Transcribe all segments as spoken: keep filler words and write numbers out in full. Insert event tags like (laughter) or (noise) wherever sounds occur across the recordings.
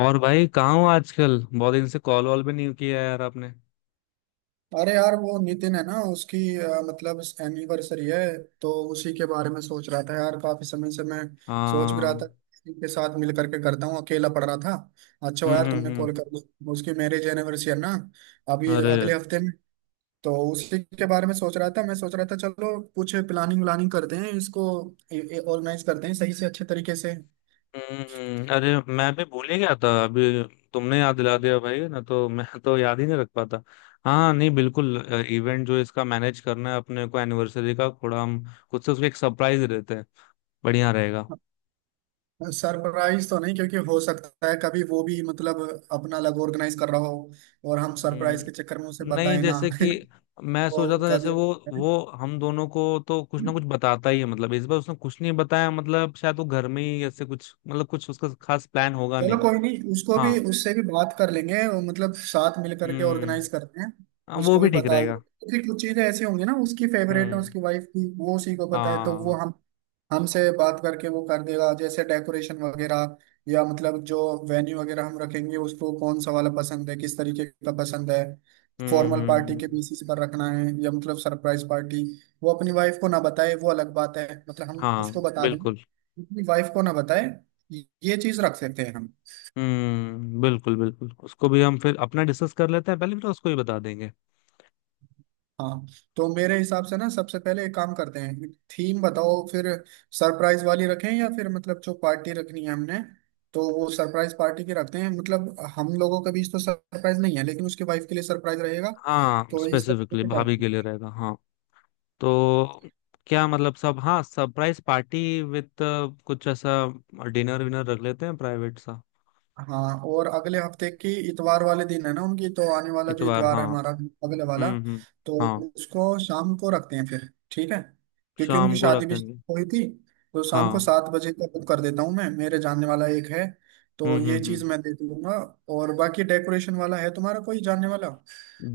और भाई कहाँ हो आजकल? बहुत दिन से कॉल वॉल भी नहीं किया यार आपने। अरे यार, वो नितिन है ना, उसकी अ, मतलब एनिवर्सरी है। तो उसी के बारे में सोच रहा था यार, काफी समय से मैं सोच भी रहा हाँ। था कि इनके साथ मिल करके करता हूँ, अकेला पड़ रहा था। अच्छा हम्म, हुआ यार हम्म, तुमने हम्म। कॉल कर दिया, उसकी मैरिज एनिवर्सरी है ना अभी अरे। अगले हफ्ते में। तो उसी के बारे में सोच रहा था, मैं सोच रहा था चलो कुछ प्लानिंग व्लानिंग करते हैं, इसको ऑर्गेनाइज करते हैं सही से, अच्छे तरीके से। हम्म, हम्म, अरे मैं भी भूल ही गया था अभी। तुमने याद दिला दिया भाई, ना तो (laughs) मैं तो याद ही नहीं रख पाता। हाँ, नहीं, बिल्कुल। इवेंट जो इसका मैनेज करना है अपने को, एनिवर्सरी का थोड़ा हम खुद से उसको एक सरप्राइज देते हैं। बढ़िया रहेगा। सरप्राइज तो नहीं, क्योंकि हो सकता है कभी वो भी मतलब अपना अलग ऑर्गेनाइज कर रहा हो और हम सरप्राइज के हम्म, चक्कर में उसे नहीं, बताए ना जैसे कि मैं (laughs) सोच रहा वो था, जैसे कभी, वो वो हम दोनों को तो कुछ ना कुछ बताता ही है। मतलब इस बार उसने कुछ नहीं बताया। मतलब शायद वो घर में ही ऐसे कुछ, मतलब कुछ उसका खास प्लान होगा, चलो नहीं। कोई नहीं, उसको हाँ। भी, उससे भी बात कर लेंगे और मतलब साथ मिल करके हम्म। ऑर्गेनाइज करते हैं। हाँ, वो उसको भी भी ठीक बता देते रहेगा। हैं। फिर कुछ चीजें ऐसी होंगी ना उसकी फेवरेट है हम्म। उसकी वाइफ की, वो उसी को पता है, तो वो हाँ। हम, हमसे बात करके वो कर देगा, जैसे डेकोरेशन वगैरह या मतलब जो वेन्यू वगैरह हम रखेंगे, उसको कौन सा वाला पसंद है, किस तरीके का पसंद है। हम्म, फॉर्मल हम्म, पार्टी के हम्म। बेसिस पर रखना है या मतलब सरप्राइज पार्टी। वो अपनी वाइफ को ना बताए वो अलग बात है, मतलब हम हाँ, उसको बता देंगे, बिल्कुल। अपनी वाइफ को ना बताए, ये चीज रख सकते हैं हम। हम्म, बिल्कुल बिल्कुल, उसको भी हम फिर अपना डिस्कस कर लेते हैं पहले, फिर उसको ही बता देंगे। हाँ, तो मेरे हिसाब से ना सबसे पहले एक काम करते हैं, थीम बताओ फिर। सरप्राइज वाली रखें या फिर मतलब जो पार्टी रखनी है हमने, तो वो सरप्राइज पार्टी की रखते हैं, मतलब हम लोगों के बीच तो सरप्राइज नहीं है लेकिन उसके वाइफ के लिए सरप्राइज रहेगा। हाँ, तो इस तरीके स्पेसिफिकली से भाभी करते के लिए हैं। रहेगा, हाँ। तो क्या मतलब सब, हाँ, सरप्राइज पार्टी विद कुछ ऐसा, डिनर विनर रख लेते हैं प्राइवेट सा। हाँ, और अगले हफ्ते की इतवार वाले दिन है ना उनकी, तो आने वाला जो इतवार, इतवार है हाँ। हमारा, अगले वाला, हम्म, हम्म। तो हाँ। उसको शाम को रखते हैं, फिर ठीक है, क्योंकि उनकी शाम को शादी भी रखेंगे। हुई थी। तो शाम को हाँ। सात बजे का बुक कर देता हूँ, मैं, मेरे जानने वाला एक है, हम्म, तो ये हम्म, चीज हम्म। मैं देख लूंगा। और बाकी डेकोरेशन वाला है, तुम्हारा कोई जानने वाला?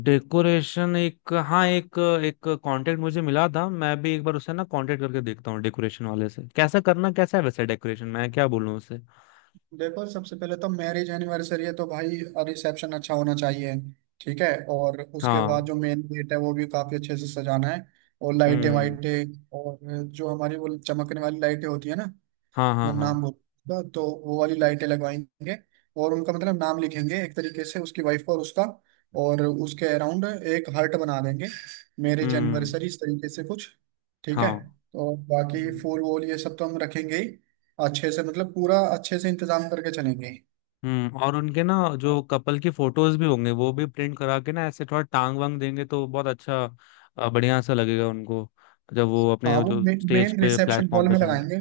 डेकोरेशन, एक हाँ, एक एक कांटेक्ट मुझे मिला था। मैं भी एक बार उससे ना कांटेक्ट करके देखता हूँ, डेकोरेशन वाले से कैसा करना कैसा है। वैसे डेकोरेशन मैं क्या बोलूँ उससे? देखो, सबसे पहले तो मैरिज एनिवर्सरी है तो भाई रिसेप्शन अच्छा होना चाहिए, ठीक है। और उसके बाद हाँ। जो मेन गेट है वो भी काफी अच्छे से सजाना है। और लाइटें हम्म। वाइटें, और जो हमारी वो चमकने वाली लाइटें होती है ना, हाँ, मैं हाँ, हाँ। नाम बोलूंगा तो वो वाली लाइटें लगवाएंगे। और उनका मतलब नाम लिखेंगे एक तरीके से, उसकी वाइफ का और उसका, और उसके अराउंड एक हर्ट बना देंगे, मैरिज हम्म। एनिवर्सरी, इस तरीके से कुछ, ठीक है। हाँ। और बाकी हम्म। फूल वूल ये सब तो हम रखेंगे ही, अच्छे से, मतलब पूरा अच्छे से इंतजाम करके चलेंगे। हम्म और उनके ना जो कपल की फोटोज भी होंगे वो भी प्रिंट करा के ना ऐसे थोड़ा टांग वांग देंगे तो बहुत अच्छा अ, बढ़िया सा लगेगा उनको, जब वो हाँ, अपने वो जो स्टेज मेन पे, रिसेप्शन प्लेटफॉर्म हॉल पे में जाएंगे। लगाएंगे।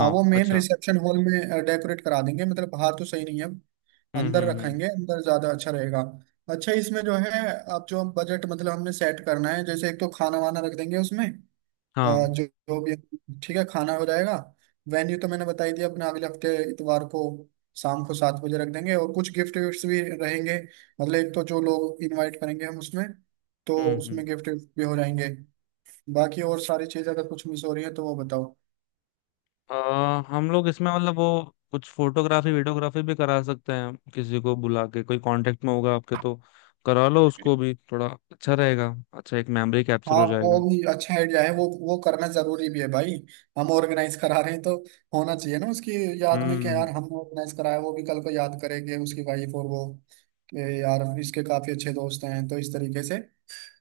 हाँ, वो मेन अच्छा। रिसेप्शन हॉल में डेकोरेट करा देंगे, मतलब बाहर तो सही नहीं है। हम्म, अंदर हम्म, हम्म। रखेंगे, अंदर ज्यादा अच्छा रहेगा। अच्छा, इसमें जो है, अब जो बजट मतलब हमने सेट करना है, जैसे एक तो खाना वाना रख देंगे उसमें, अ, हाँ। जो जो भी, ठीक है, खाना हो जाएगा। वेन्यू तो मैंने बताई दिया अपने, अगले हफ्ते इतवार को शाम को सात बजे रख देंगे, और कुछ गिफ्ट विफ्ट भी रहेंगे। मतलब एक तो जो लोग इनवाइट करेंगे हम उसमें, तो हम्म, हम्म। उसमें गिफ्ट भी हो जाएंगे। बाकी और सारी चीज अगर कुछ मिस हो रही है तो वो बताओ। अ, हम लोग इसमें मतलब वो कुछ फोटोग्राफी वीडियोग्राफी भी करा सकते हैं, किसी को बुला के। कोई कांटेक्ट में होगा आपके तो करा लो, उसको भी थोड़ा अच्छा रहेगा, अच्छा एक मेमोरी कैप्चर हाँ हो वो जाएगा। भी अच्छा आइडिया है, वो वो करना जरूरी भी है भाई, हम ऑर्गेनाइज करा रहे हैं तो होना चाहिए ना, उसकी याद में, कि यार हम्म, हम ऑर्गेनाइज कराया, वो भी कल को याद करेंगे उसकी वाइफ और वो, कि यार इसके काफी अच्छे दोस्त हैं, तो इस तरीके से,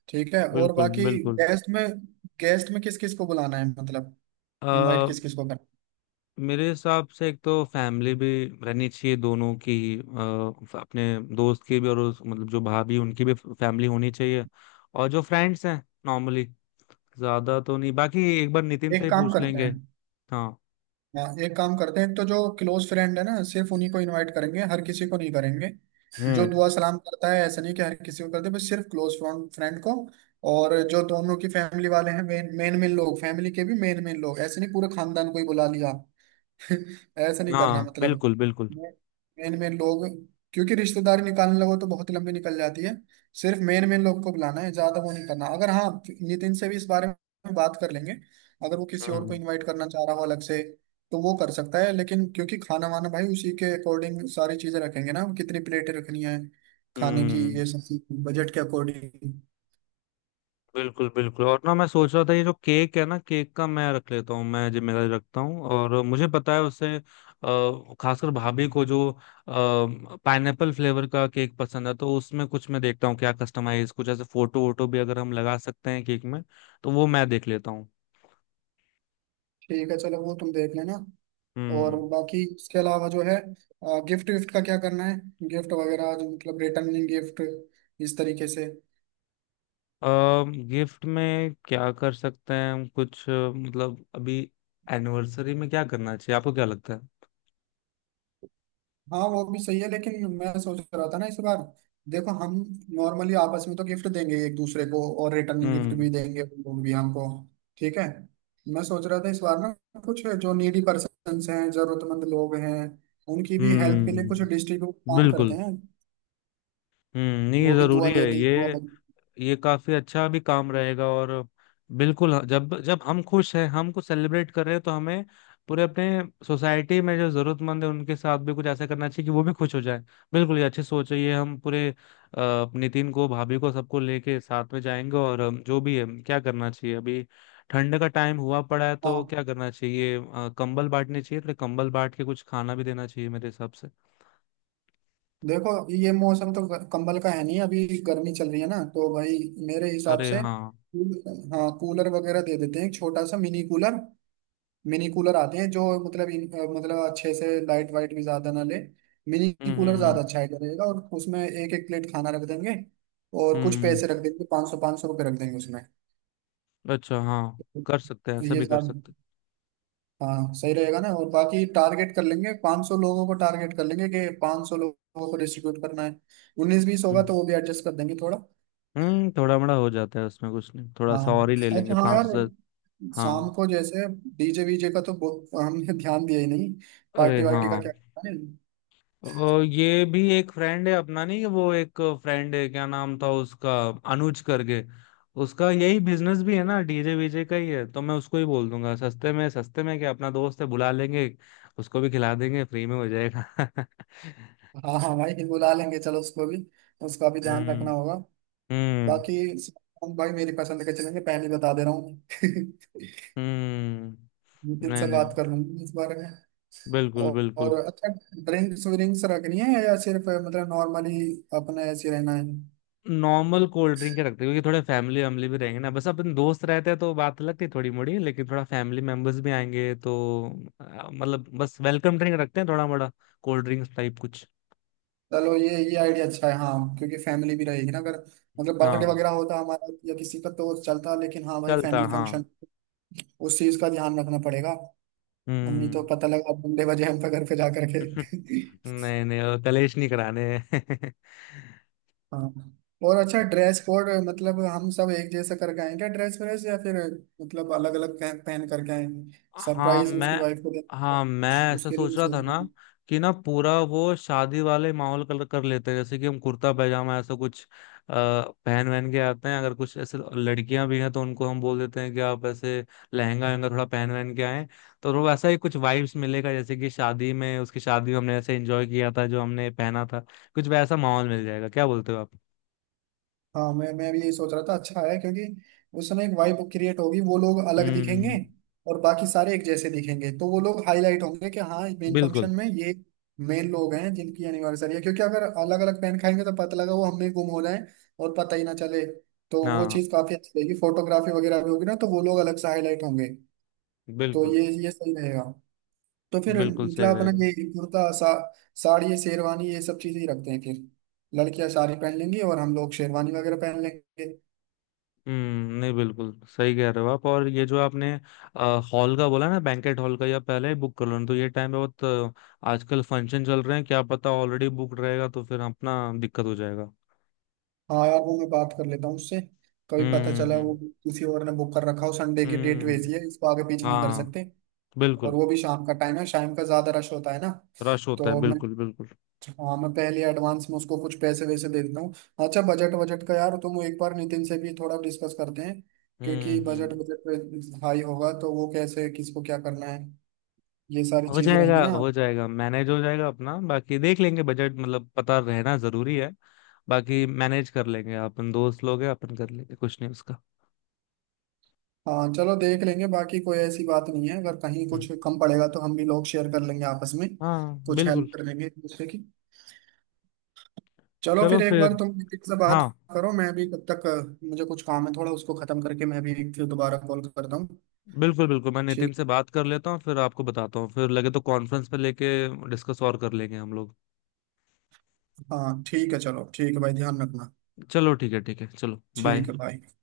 ठीक है। और बिल्कुल बाकी बिल्कुल। गेस्ट में, गेस्ट में किस किस को बुलाना है, मतलब इनवाइट अ, किस किस को करना मेरे हिसाब से एक तो फैमिली भी रहनी चाहिए दोनों की, अ, अपने दोस्त की भी और उस, मतलब जो भाभी उनकी भी फैमिली होनी चाहिए। और जो फ्रेंड्स हैं नॉर्मली, ज्यादा तो नहीं, बाकी एक बार नितिन है? से एक ही काम पूछ करते लेंगे। हैं। हाँ। हाँ एक काम करते हैं, तो जो क्लोज फ्रेंड है ना सिर्फ उन्हीं को इनवाइट करेंगे, हर किसी को नहीं करेंगे। जो हम्म। दुआ सलाम करता है ऐसा नहीं कि हर किसी को करते, बस सिर्फ क्लोज फ्रेंड को। और जो दोनों की फैमिली वाले हैं, मेन मेन मेन लोग, फैमिली के भी मेन मेन लोग, ऐसे नहीं पूरे खानदान को ही बुला लिया, ऐसा नहीं करना, हाँ, मतलब बिल्कुल बिल्कुल। मेन मेन लोग। क्योंकि रिश्तेदारी निकालने लगो तो बहुत लंबी निकल जाती है। सिर्फ मेन मेन लोग को बुलाना है, ज्यादा वो नहीं करना। अगर, हाँ, नितिन से भी इस बारे में बात कर लेंगे, अगर वो किसी और को हम्म। इनवाइट करना चाह रहा हो अलग से तो वो कर सकता है, लेकिन क्योंकि खाना वाना भाई उसी के अकॉर्डिंग सारी चीजें रखेंगे ना, कितनी प्लेटें रखनी है, खाने की हम्म, ये सब, बजट के अकॉर्डिंग। बिल्कुल बिल्कुल। और ना मैं सोच रहा था, ये जो केक है ना, केक का मैं रख लेता हूँ, मैं जिम्मेदारी रखता हूँ। और मुझे पता है उससे, अ, खासकर भाभी को जो पाइनएप्पल फ्लेवर का केक पसंद है, तो उसमें कुछ मैं देखता हूँ क्या कस्टमाइज, कुछ ऐसे फोटो वोटो भी अगर हम लगा सकते हैं केक में तो वो मैं देख लेता हूँ। ठीक है चलो, वो तुम देख लेना। और हम्म। बाकी उसके अलावा जो है, गिफ्ट विफ्ट का क्या करना है, गिफ्ट वगैरह जो मतलब रिटर्निंग गिफ्ट, इस तरीके से। गिफ्ट में क्या कर सकते हैं हम कुछ, अ, मतलब अभी एनिवर्सरी में क्या करना चाहिए, आपको क्या लगता है? हाँ, वो भी सही है, लेकिन मैं सोच रहा था ना इस बार, देखो, हम नॉर्मली आपस में तो गिफ्ट देंगे एक दूसरे को, और रिटर्निंग गिफ्ट हम्म। भी देंगे वो भी हमको, ठीक है। मैं सोच रहा था इस बार ना, कुछ जो नीडी पर्सन्स हैं, जरूरतमंद लोग हैं, उनकी भी हेल्प के लिए कुछ हम्म, डिस्ट्रीब्यूट प्लान करते बिल्कुल। हैं, हम्म, नहीं ये वो भी दुआ जरूरी है देते हैं, दुआ ये बन। ये काफी अच्छा भी काम रहेगा। और बिल्कुल, हाँ, जब जब हम खुश हैं, हम कुछ सेलिब्रेट कर रहे हैं, तो हमें पूरे अपने सोसाइटी में जो जरूरतमंद है उनके साथ भी कुछ ऐसा करना चाहिए कि वो भी खुश हो जाए। बिल्कुल, ये अच्छी सोच है ये। हम पूरे अ, नितिन को, भाभी को, सबको लेके साथ में जाएंगे। और अम, जो भी है क्या करना चाहिए अभी, ठंड का टाइम हुआ पड़ा है तो हाँ क्या करना चाहिए, अ, कंबल बांटने चाहिए थोड़े, कंबल बांट के कुछ खाना भी देना चाहिए मेरे हिसाब से। देखो, ये मौसम तो ग- कंबल का है नहीं, अभी गर्मी चल रही है ना, तो भाई मेरे हिसाब अरे से हाँ। कूल- हाँ, कूलर वगैरह दे देते हैं, एक छोटा सा मिनी कूलर। मिनी कूलर आते हैं जो मतलब इन- अ, मतलब अच्छे से लाइट वाइट भी ज्यादा ना ले। मिनी हम्म, कूलर हम्म, हम्म। ज्यादा अच्छा आइडिया रहेगा, और उसमें एक एक प्लेट खाना रख देंगे, और कुछ हम्म। पैसे रख देंगे, पाँच सौ पाँच सौ रुपये रख देंगे उसमें, अच्छा, हाँ, कर सकते हैं, ऐसा ये भी कर सब। सकते हैं। हाँ सही रहेगा ना, और बाकी टारगेट कर लेंगे, पाँच सौ लोगों को टारगेट कर लेंगे, कि पाँच सौ लोगों को डिस्ट्रीब्यूट करना है। उन्नीस बीस होगा हम्म, तो वो भी एडजस्ट कर देंगे थोड़ा। हम्म, थोड़ा मोड़ा हो जाता है उसमें कुछ नहीं, थोड़ा हाँ, सा और ही ले लेंगे अच्छा हाँ पाँच यार, सौ से। शाम हाँ। को जैसे डीजे वीजे का तो, बहुत- हमने ध्यान दिया ही नहीं, अरे पार्टी हाँ, वार्टी का क्या करना है। और ये भी एक फ्रेंड है अपना, नहीं वो एक फ्रेंड है, क्या नाम था उसका, अनुज करके। उसका यही बिजनेस भी है ना, डीजे वीजे का ही है, तो मैं उसको ही बोल दूंगा सस्ते में। सस्ते में क्या, अपना दोस्त है, बुला लेंगे, उसको भी खिला देंगे, फ्री में हो जाएगा। (laughs) हाँ हाँ भाई बुला लेंगे, चलो उसको भी, उसका भी ध्यान रखना हम्म। होगा। हम्म। बाकी भाई मेरी पसंद के चलेंगे, पहले ही बता दे रहा हूँ (laughs) हम्म नितिन नहीं, से बात नहीं, कर लूंगी इस बारे में। बिल्कुल औ- बिल्कुल। और अच्छा, ड्रिंक्स विंक्स रखनी है या सिर्फ मतलब नॉर्मली अपने ऐसे रहना है। नॉर्मल कोल्ड ड्रिंक ही रखते हैं क्योंकि थोड़े फैमिली वैमिली भी रहेंगे ना। बस अपन दोस्त रहते हैं तो बात लगती है थोड़ी मोड़ी, लेकिन थोड़ा फैमिली मेंबर्स भी आएंगे तो अ, मतलब बस वेलकम ड्रिंक रखते हैं थोड़ा मोड़ा, कोल्ड ड्रिंक्स टाइप कुछ। चलो ये ये आइडिया अच्छा है, हाँ, क्योंकि फैमिली भी रहेगी ना अगर, मतलब बर्थडे हाँ, वगैरह होता हमारा या किसी का तो चलता, लेकिन हाँ भाई चलता फैमिली हाँ। फंक्शन, उस चीज का ध्यान रखना पड़ेगा। नहीं तो हम्म। पता लगा बंदे बजे हम पे, घर पे जा करके (laughs) (laughs) नहीं नहीं, वो कलेश नहीं कराने हैं। (laughs) हाँ, और अच्छा, ड्रेस कोड, मतलब हम सब एक जैसा करके आएंगे ड्रेस व्रेस, या फिर मतलब अलग अलग पहन पहन करके आएंगे, हाँ सरप्राइज मैं, उसकी वाइफ को दे, हाँ मैं ऐसा उसके लिए सोच भी रहा सोच था रहे ना, हैं। कि ना पूरा वो शादी वाले माहौल कलर कर लेते हैं। जैसे कि हम कुर्ता पैजामा ऐसा कुछ अ, पहन वहन के आते हैं, अगर कुछ ऐसे लड़कियां भी हैं तो उनको हम बोल देते हैं कि आप ऐसे लहंगा वहंगा थोड़ा पहन वहन के आए। तो वो वैसा ही कुछ वाइब्स मिलेगा, जैसे कि शादी में, उसकी शादी में हमने ऐसे एंजॉय किया था, जो हमने पहना था, कुछ वैसा माहौल मिल जाएगा। क्या बोलते हो आप? हाँ, मैं मैं भी यही सोच रहा था, अच्छा है, क्योंकि उसमें एक वाइब क्रिएट होगी, वो लोग अलग दिखेंगे हम्म, और बाकी सारे एक जैसे दिखेंगे तो वो लोग हाईलाइट होंगे, कि हाँ मेन बिल्कुल। फंक्शन में ये मेन लोग हैं जिनकी एनिवर्सरी है। क्योंकि अगर अलग अलग पेन खाएंगे तो पता लगा वो हमने गुम हो जाए और पता ही ना चले। तो वो हाँ, चीज़ काफी अच्छी रहेगी, फोटोग्राफी वगैरह भी होगी ना, तो वो लोग अलग से हाईलाइट होंगे। तो बिल्कुल ये ये सही रहेगा। तो फिर बिल्कुल सही मतलब अपना रहेगा। ये कुर्ता सा, साड़ी, ये शेरवानी, ये सब चीजें ही रखते हैं फिर, लड़कियां साड़ी पहन लेंगी और हम लोग शेरवानी वगैरह पहन लेंगे। हम्म, नहीं बिल्कुल सही कह रहे हो आप। और ये जो आपने हॉल का बोला ना, बैंकेट हॉल का, या पहले ही बुक कर लो, नहीं तो ये टाइम पे बहुत अ, आजकल फंक्शन चल रहे हैं, क्या पता ऑलरेडी बुक रहेगा, तो फिर अपना दिक्कत हो जाएगा। हाँ यार, वो मैं बात कर लेता हूँ उससे, कभी पता हम्म, चला वो हम्म, किसी और ने बुक कर रखा हो, संडे की हम्म, डेट वैसी है, हम्म, इसको आगे पीछे नहीं कर हाँ सकते। और बिल्कुल। वो भी शाम का टाइम है, शाम का ज्यादा रश होता है ना, रश होता है, तो मैं, बिल्कुल बिल्कुल। हाँ मैं पहले एडवांस में उसको कुछ पैसे वैसे दे देता हूँ। अच्छा, बजट, बजट का यार तुम एक बार नितिन से भी थोड़ा डिस्कस करते हैं, हम्म, क्योंकि बजट हम्म, बजट हाई होगा तो वो कैसे, किसको क्या करना है, ये सारी हो चीज जाएगा, रहेंगी ना। हो जाएगा, मैनेज हो जाएगा अपना, बाकी देख लेंगे। बजट मतलब पता रहना जरूरी है, बाकी मैनेज कर लेंगे, अपन दोस्त लोग हैं, अपन कर लेंगे कुछ नहीं उसका। हाँ चलो देख लेंगे, बाकी कोई ऐसी बात नहीं है, अगर कहीं हम्म, कुछ कम पड़ेगा तो हम भी लोग शेयर कर लेंगे आपस में, हाँ कुछ बिल्कुल। हेल्प कर लेंगे एक दूसरे की। चलो चलो फिर एक बार फिर, तुम किसी से बात हाँ, करो, मैं भी तब तक, अ, मुझे कुछ काम है थोड़ा, उसको खत्म करके मैं भी फिर दोबारा कॉल करता हूँ। बिल्कुल बिल्कुल, मैं नितिन ठीक। से बात कर लेता हूँ, फिर आपको बताता हूँ। फिर लगे तो कॉन्फ्रेंस पे लेके डिस्कस और कर लेंगे हम लोग। हाँ ठीक है चलो, ठीक है भाई, ध्यान रखना, चलो ठीक है, ठीक है, चलो, बाय। ठीक है भाई।